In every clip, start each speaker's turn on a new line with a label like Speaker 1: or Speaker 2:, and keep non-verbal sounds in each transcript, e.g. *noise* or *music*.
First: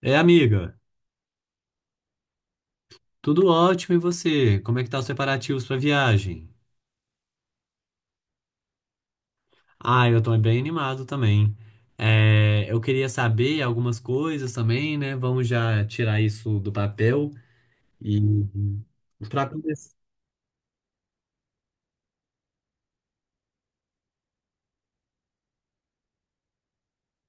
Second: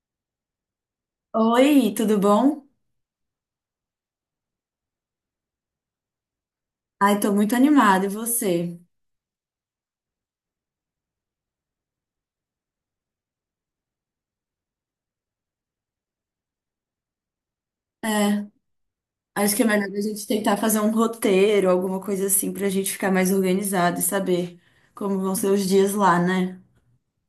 Speaker 1: É, amiga,
Speaker 2: Oi, tudo bom?
Speaker 1: tudo ótimo e você? Como é que tá os preparativos pra viagem?
Speaker 2: Ai, tô muito animada, e você?
Speaker 1: Ah, eu tô bem animado também. É, eu queria saber algumas coisas também, né? Vamos já tirar isso do papel e
Speaker 2: É,
Speaker 1: para
Speaker 2: acho que é melhor
Speaker 1: começar.
Speaker 2: a gente tentar fazer um roteiro, alguma coisa assim, pra gente ficar mais organizado e saber como vão ser os dias lá, né?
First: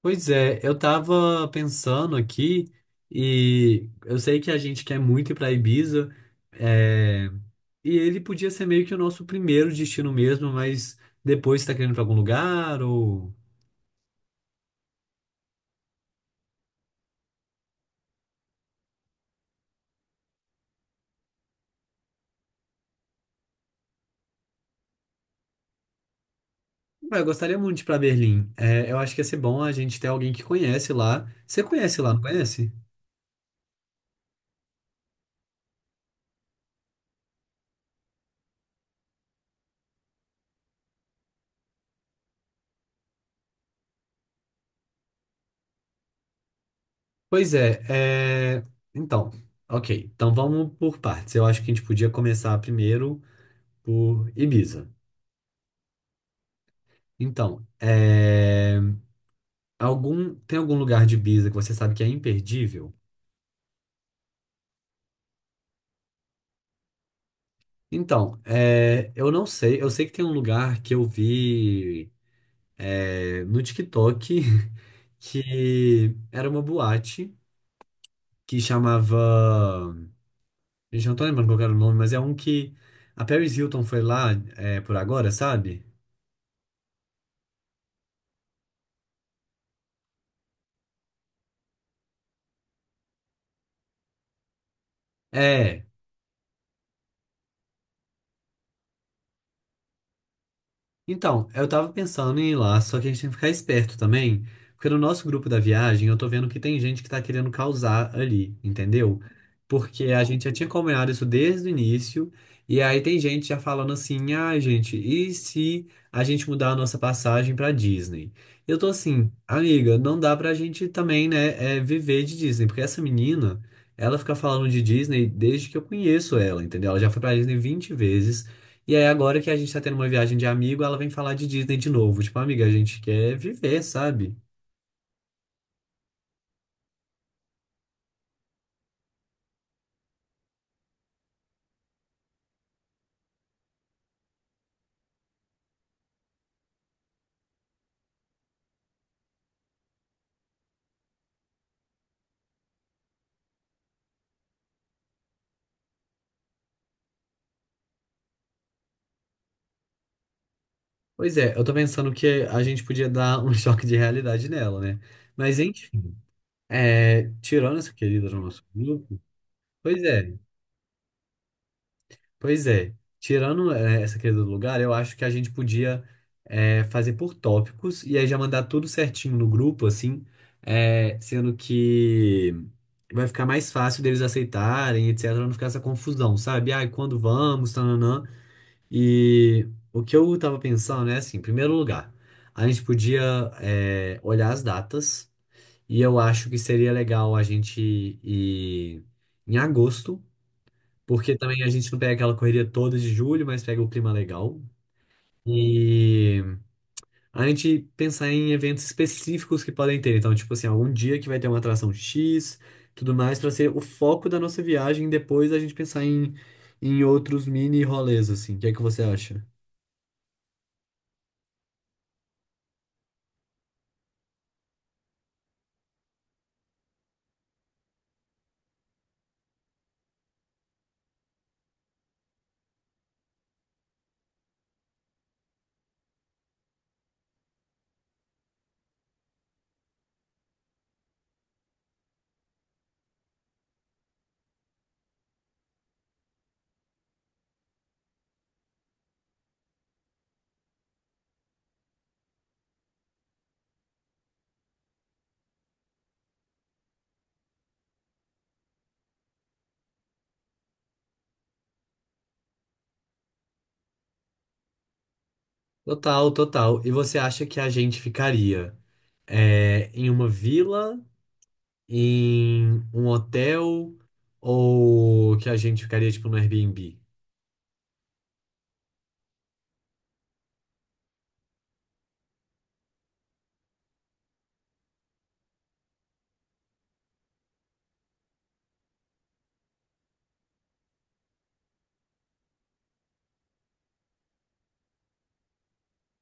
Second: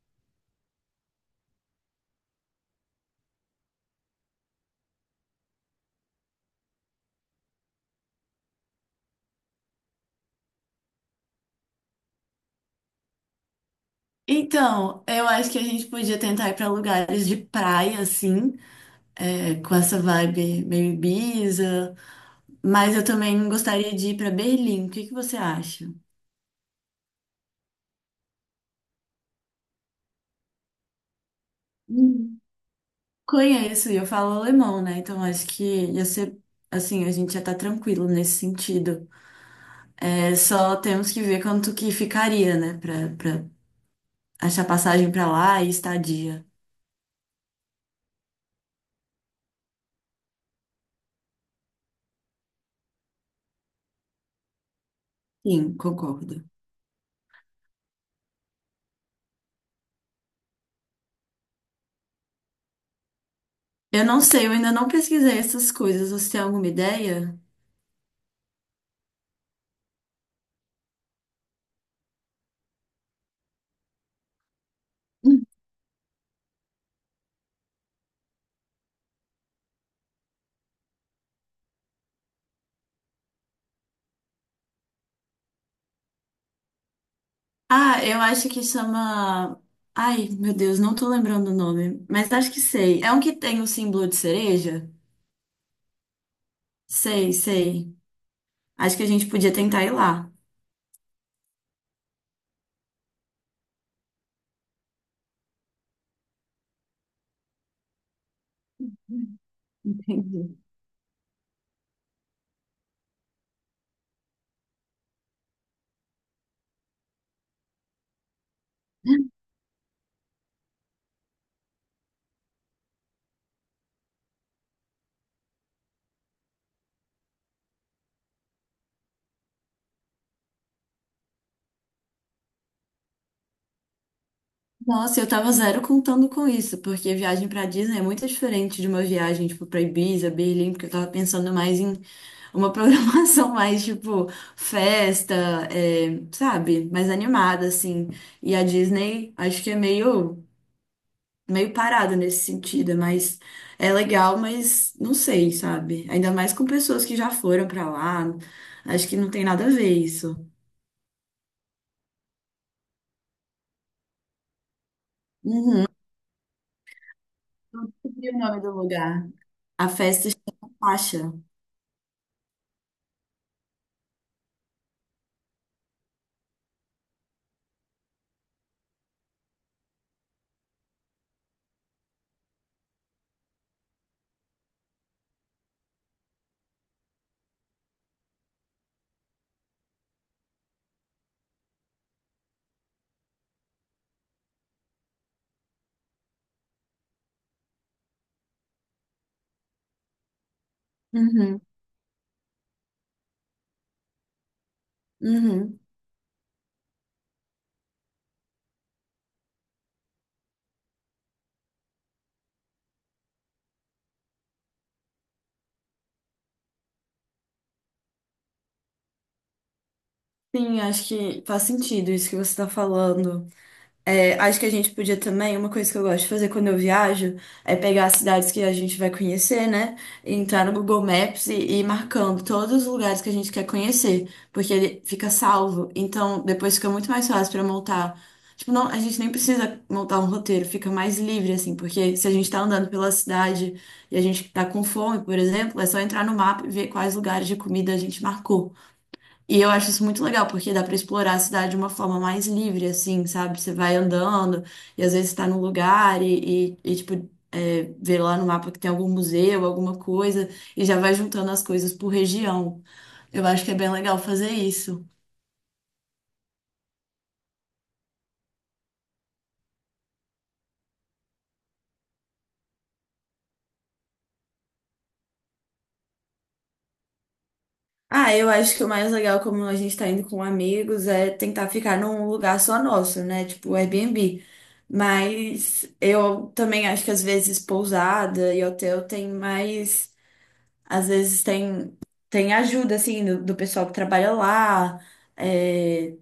Speaker 1: Pois é, eu tava pensando aqui e eu sei que a gente quer muito ir para Ibiza, é, e ele podia ser meio que o nosso primeiro destino mesmo, mas depois você tá querendo ir pra algum lugar ou.
Speaker 2: Então, eu acho que a gente podia tentar ir pra lugares de praia, assim, é, com essa vibe meio Ibiza, mas eu também gostaria de ir pra Berlim, o que que você acha?
Speaker 1: Ah, eu gostaria muito de ir pra Berlim. É, eu acho que ia ser bom a gente ter alguém que conhece lá. Você conhece lá, não
Speaker 2: Hum.
Speaker 1: conhece?
Speaker 2: Conheço, e eu falo alemão, né? Então acho que ia ser, assim, a gente já tá tranquilo nesse sentido. É, só temos que ver quanto que ficaria, né, pra achar passagem pra lá e estadia.
Speaker 1: Pois é, então, ok. Então vamos por partes. Eu acho que a gente podia começar primeiro por Ibiza.
Speaker 2: Sim, concordo.
Speaker 1: Então, tem algum lugar de Ibiza que você sabe que é imperdível?
Speaker 2: Eu não sei, eu ainda não pesquisei essas coisas. Você tem alguma ideia?
Speaker 1: Então, eu não sei. Eu sei que tem um lugar que eu vi no TikTok *laughs*
Speaker 2: *laughs*
Speaker 1: que era uma boate que chamava. Gente, eu não tô lembrando qual que era o nome, mas é um que a Paris Hilton foi lá por agora, sabe?
Speaker 2: Ah, eu acho que chama. Ai, meu Deus, não tô lembrando o nome, mas acho que sei. É um que tem o símbolo de cereja?
Speaker 1: É,
Speaker 2: Sei, sei. Acho que a gente podia tentar ir lá.
Speaker 1: então, eu tava pensando em ir lá, só que a gente tem que ficar esperto também, porque no nosso grupo da viagem eu tô vendo que tem gente que tá querendo causar ali, entendeu? Porque a gente já
Speaker 2: Entendi.
Speaker 1: tinha combinado isso desde o início, e aí tem gente já falando assim: ah, gente, e se a gente mudar a nossa passagem pra Disney? Eu tô assim, amiga, não dá pra gente também, né, viver de Disney, porque essa menina, ela fica falando de Disney desde que eu conheço ela, entendeu? Ela já foi pra Disney 20 vezes. E aí, agora que a gente tá tendo uma viagem de amigo, ela vem falar de Disney de novo. Tipo, amiga, a gente quer viver, sabe?
Speaker 2: Nossa, eu tava zero contando com isso, porque viagem pra Disney é muito diferente de uma viagem, tipo, pra Ibiza, Berlim, porque eu tava pensando mais em uma *laughs* programação mais, tipo, festa, é, sabe? Mais animada, assim. E a Disney, acho que é meio, meio parada nesse sentido, mas é legal, mas não sei, sabe? Ainda mais com pessoas que já foram pra lá, acho que não tem nada a ver isso.
Speaker 1: Pois é, eu tô pensando que a gente podia dar um *laughs* choque de realidade nela, né? Mas
Speaker 2: Uhum,
Speaker 1: enfim, tirando
Speaker 2: não
Speaker 1: essa querida
Speaker 2: descobri o
Speaker 1: do
Speaker 2: nome
Speaker 1: nosso
Speaker 2: do
Speaker 1: grupo,
Speaker 2: lugar. A
Speaker 1: pois
Speaker 2: festa
Speaker 1: é.
Speaker 2: chama Faixa.
Speaker 1: Pois é, tirando essa questão do lugar, eu acho que a gente podia fazer por tópicos e aí já mandar tudo certinho no grupo, assim, sendo que vai ficar mais fácil deles aceitarem, etc, não ficar essa confusão, sabe? Ah, quando vamos, tananã. E o que eu tava pensando é assim, em primeiro lugar, a gente podia olhar as datas e eu acho que seria legal a gente ir em agosto, porque também
Speaker 2: Uhum,
Speaker 1: a gente não pega aquela correria toda de julho, mas pega o clima legal.
Speaker 2: uhum.
Speaker 1: E a gente pensar em eventos específicos que podem ter. Então, tipo assim, algum dia que vai ter uma atração X, tudo mais, para ser o foco da nossa viagem. Depois a gente pensar em outros mini rolês, assim. O que é que você acha?
Speaker 2: Sim, acho que faz sentido isso que você está falando. É, acho que a gente podia também, uma coisa que eu gosto de fazer quando eu viajo, é pegar as cidades que a gente vai conhecer, né? E entrar no Google Maps e ir marcando todos os lugares que a gente quer conhecer, porque ele fica salvo. Então, depois fica muito mais fácil para montar. Tipo, não, a gente nem precisa montar um roteiro, fica mais livre, assim, porque se a gente tá andando pela cidade e a gente tá com fome, por exemplo, é só entrar no mapa e ver quais lugares de comida a gente marcou. E eu acho isso muito legal, porque dá pra explorar a cidade de uma forma mais livre, assim, sabe? Você vai andando e às vezes tá num lugar tipo, é, vê lá no mapa que tem algum museu, alguma coisa, e já vai juntando as coisas por região. Eu acho que é bem legal fazer isso.
Speaker 1: Total, total. E você acha que a gente ficaria em uma vila, em um hotel, ou que a gente ficaria, tipo, no Airbnb?
Speaker 2: Ah, eu acho que o mais legal, como a gente tá indo com amigos, é tentar ficar num lugar só nosso, né? Tipo Airbnb. Mas eu também acho que às vezes pousada e hotel tem mais. Às vezes tem, tem ajuda, assim, do pessoal que trabalha lá. É,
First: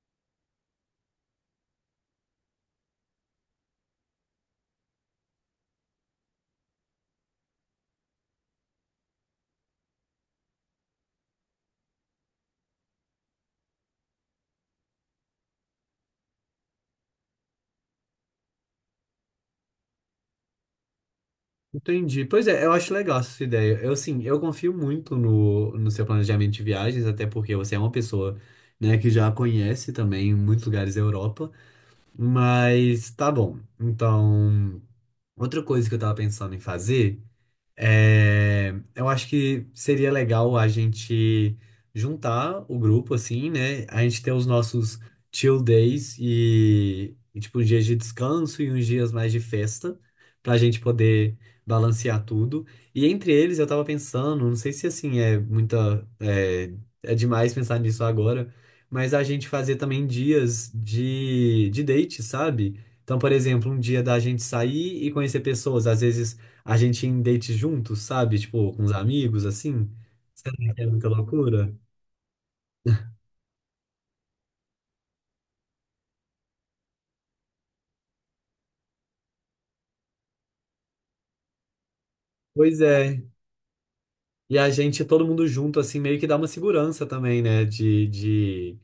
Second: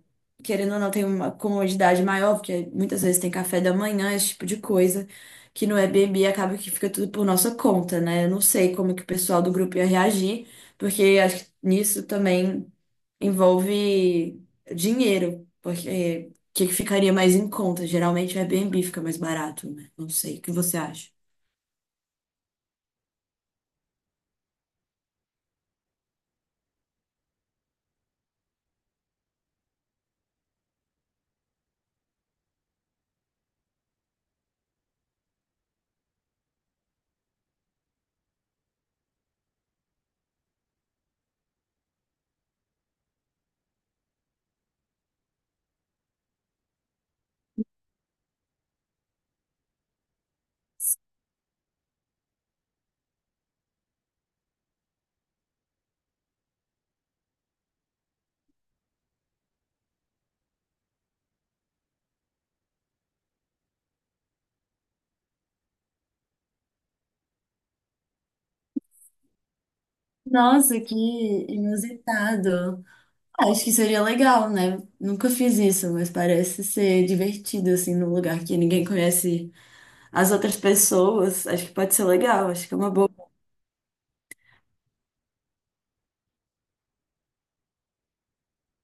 Speaker 2: querendo ou não, tem uma comodidade maior, porque muitas vezes tem café da manhã, esse tipo de coisa, que no Airbnb acaba que fica tudo por nossa conta, né? Eu não sei como que o pessoal do grupo ia reagir, porque acho que nisso também envolve dinheiro, porque o que que ficaria mais em conta? Geralmente o Airbnb fica mais barato, né? Não sei, o que você acha?
Speaker 1: Entendi. Pois é, eu acho legal essa ideia. Eu, assim, eu confio muito no seu planejamento de viagens, até porque você é uma pessoa, né, que já conhece também muitos lugares da Europa. Mas tá bom. Então, outra coisa que eu tava pensando em fazer. É, eu acho que seria legal a gente juntar o grupo, assim, né? A gente ter os nossos chill days e, tipo, uns dias de descanso e uns dias mais de festa, pra gente poder balancear tudo. E entre eles, eu tava pensando, não sei se, assim, é muita... é demais pensar nisso agora, mas a gente fazer também dias de date, sabe? Então, por exemplo, um dia da gente sair e conhecer pessoas, às vezes a gente ia em date juntos, sabe? Tipo, com os amigos, assim. Você não
Speaker 2: Nossa,
Speaker 1: é
Speaker 2: que
Speaker 1: muita loucura?
Speaker 2: inusitado. Acho que seria legal, né? Nunca fiz isso, mas parece ser divertido, assim, num lugar que ninguém conhece as outras pessoas. Acho que pode ser legal, acho que é
Speaker 1: Pois
Speaker 2: uma boa.
Speaker 1: é. E a gente, todo mundo junto, assim, meio que dá uma segurança também, né? De...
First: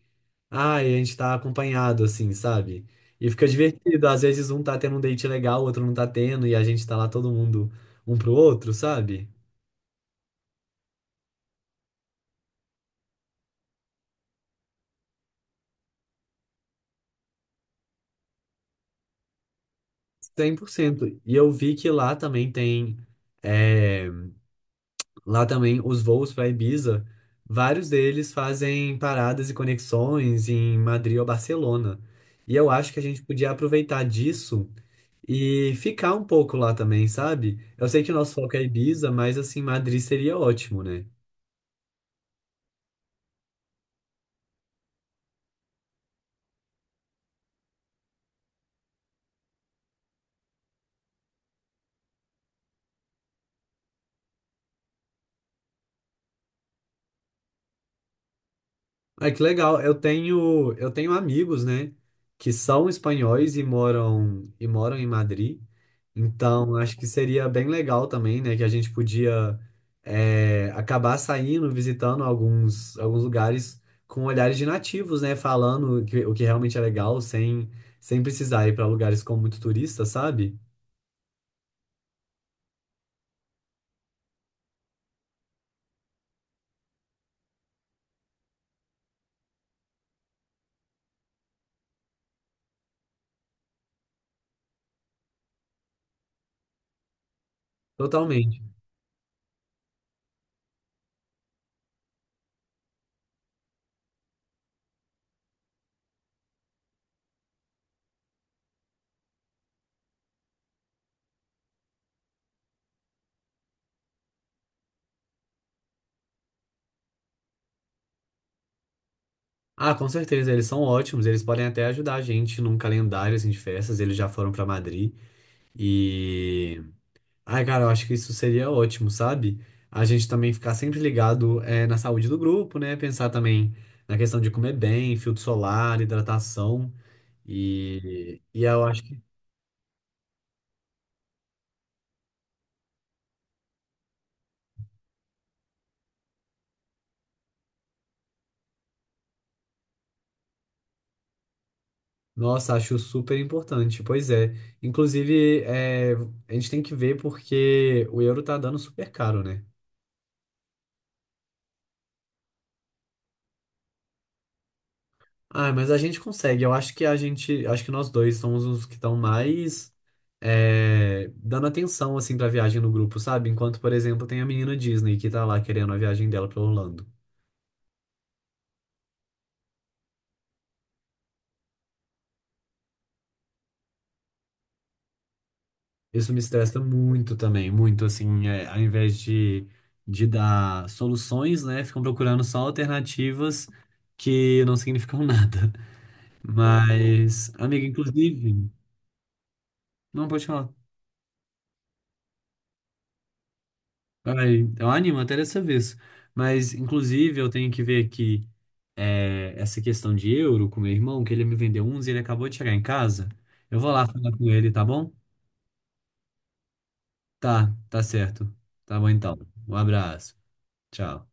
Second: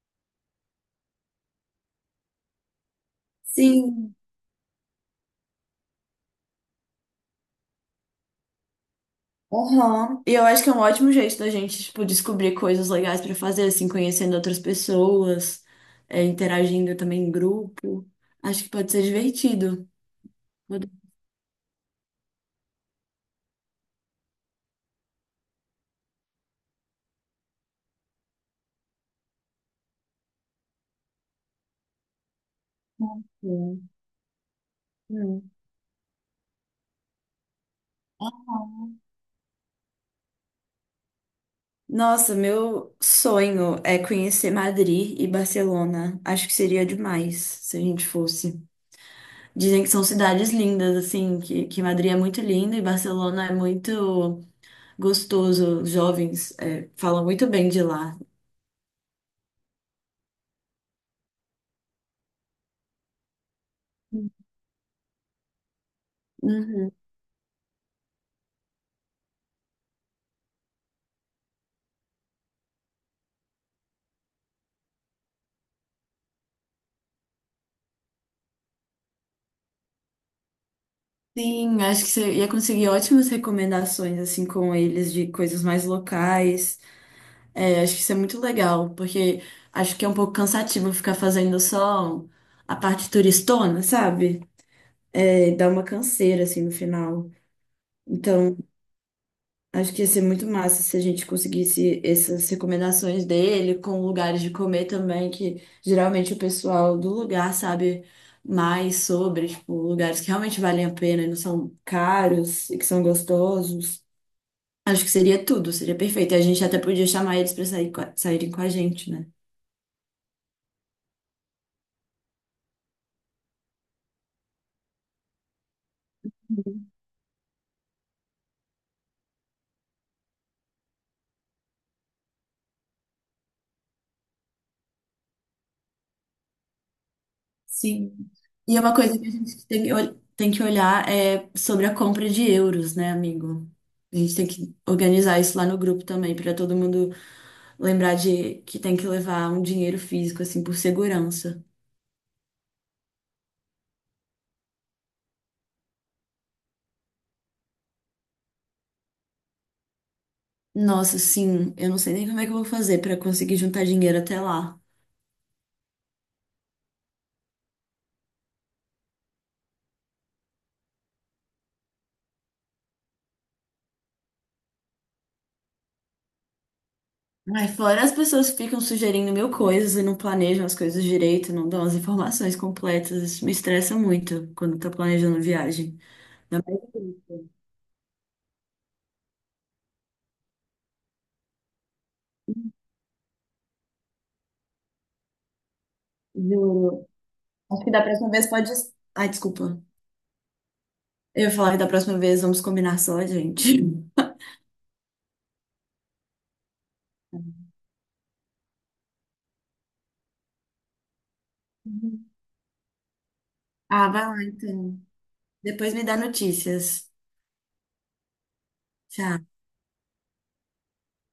Speaker 1: Ah, a gente tá acompanhado, assim, sabe? E fica divertido.
Speaker 2: Sim,
Speaker 1: Às vezes um tá tendo um date legal, o outro não tá tendo, e a gente tá lá todo mundo um pro outro, sabe?
Speaker 2: aham. E eu acho que é um ótimo jeito da gente, tipo, descobrir coisas legais pra fazer, assim, conhecendo outras pessoas, é, interagindo também em grupo. Acho que pode ser divertido.
Speaker 1: cem por
Speaker 2: Pode ser.
Speaker 1: cento E eu vi que lá também tem. eh, Lá também, os voos para Ibiza, vários deles fazem paradas e conexões em Madrid ou Barcelona. E eu acho que a gente podia aproveitar disso
Speaker 2: Hum.
Speaker 1: e ficar um pouco lá também, sabe? Eu sei que o nosso foco é Ibiza, mas assim, Madrid seria ótimo, né?
Speaker 2: Nossa, meu sonho é conhecer Madrid e Barcelona. Acho que seria demais se a gente fosse. Dizem que são cidades lindas, assim, que Madrid é muito linda e Barcelona é muito gostoso. Os jovens, é, falam muito bem de lá.
Speaker 1: Ah, que legal. Eu tenho amigos, né, que são espanhóis e moram em Madrid. Então,
Speaker 2: Uhum.
Speaker 1: acho que seria bem legal também, né, que a gente podia acabar saindo, visitando alguns lugares com olhares de nativos, né, falando o que realmente é legal, sem precisar ir para lugares com muito turista, sabe?
Speaker 2: Sim, acho que você ia conseguir ótimas recomendações, assim, com eles de coisas mais locais. É, acho que isso é muito legal, porque acho que é um pouco cansativo ficar fazendo só a parte turistona, sabe? É, dá uma canseira, assim, no final. Então,
Speaker 1: Totalmente.
Speaker 2: acho que ia ser muito massa se a gente conseguisse essas recomendações dele com lugares de comer também, que geralmente o pessoal do lugar sabe mais sobre, tipo, lugares que realmente valem a pena e não são caros e que são gostosos. Acho que seria tudo, seria perfeito. E a gente até podia chamar eles para sair, saírem com a gente, né?
Speaker 1: Ah, com certeza, eles são ótimos. Eles podem até ajudar a gente num calendário assim, de festas. Eles já foram para Madrid e ai, cara, eu acho que isso seria ótimo, sabe? A gente também ficar sempre ligado, na saúde do grupo, né? Pensar também na questão de comer bem, filtro solar, hidratação.
Speaker 2: Sim.
Speaker 1: E, e
Speaker 2: E é
Speaker 1: eu
Speaker 2: uma
Speaker 1: acho
Speaker 2: coisa
Speaker 1: que,
Speaker 2: que a gente tem, que tem que olhar é sobre a compra de euros, né, amigo? A gente tem que organizar isso lá no grupo também, para todo mundo. Lembrar de que tem que levar um dinheiro físico, assim, por segurança.
Speaker 1: Nossa, acho super importante. Pois é. Inclusive, a gente tem que ver porque o euro tá dando super caro, né?
Speaker 2: Nossa, sim, eu não sei nem como é que eu vou fazer pra conseguir juntar dinheiro até lá.
Speaker 1: Ah, mas a gente consegue. Eu acho que a gente, acho que nós dois somos os que estão mais dando atenção assim para viagem no grupo, sabe? Enquanto, por exemplo, tem a menina Disney que tá lá querendo a viagem dela para Orlando.
Speaker 2: Ai, fora as pessoas que ficam sugerindo mil coisas e não planejam as coisas direito, não dão as informações completas. Isso me estressa muito quando tá planejando viagem.
Speaker 1: Isso me estressa muito também, muito assim, ao invés de dar soluções, né? Ficam procurando só alternativas que não significam *laughs* nada.
Speaker 2: Juro.
Speaker 1: Mas, amiga,
Speaker 2: Acho que da próxima vez
Speaker 1: inclusive,
Speaker 2: pode. Ai, desculpa.
Speaker 1: não pode falar.
Speaker 2: Eu ia falar que da próxima vez vamos combinar só, gente.
Speaker 1: Ai, eu animo até dessa vez. Mas, inclusive, eu tenho que ver aqui essa questão de euro com meu irmão, que ele me vendeu uns e ele
Speaker 2: *laughs*
Speaker 1: acabou de chegar em casa. Eu vou lá
Speaker 2: Ah, vai
Speaker 1: falar
Speaker 2: lá
Speaker 1: com ele, tá
Speaker 2: então.
Speaker 1: bom?
Speaker 2: Depois me dá notícias.
Speaker 1: Tá, tá certo. Tá bom então.
Speaker 2: Tchau.
Speaker 1: Um abraço. Tchau.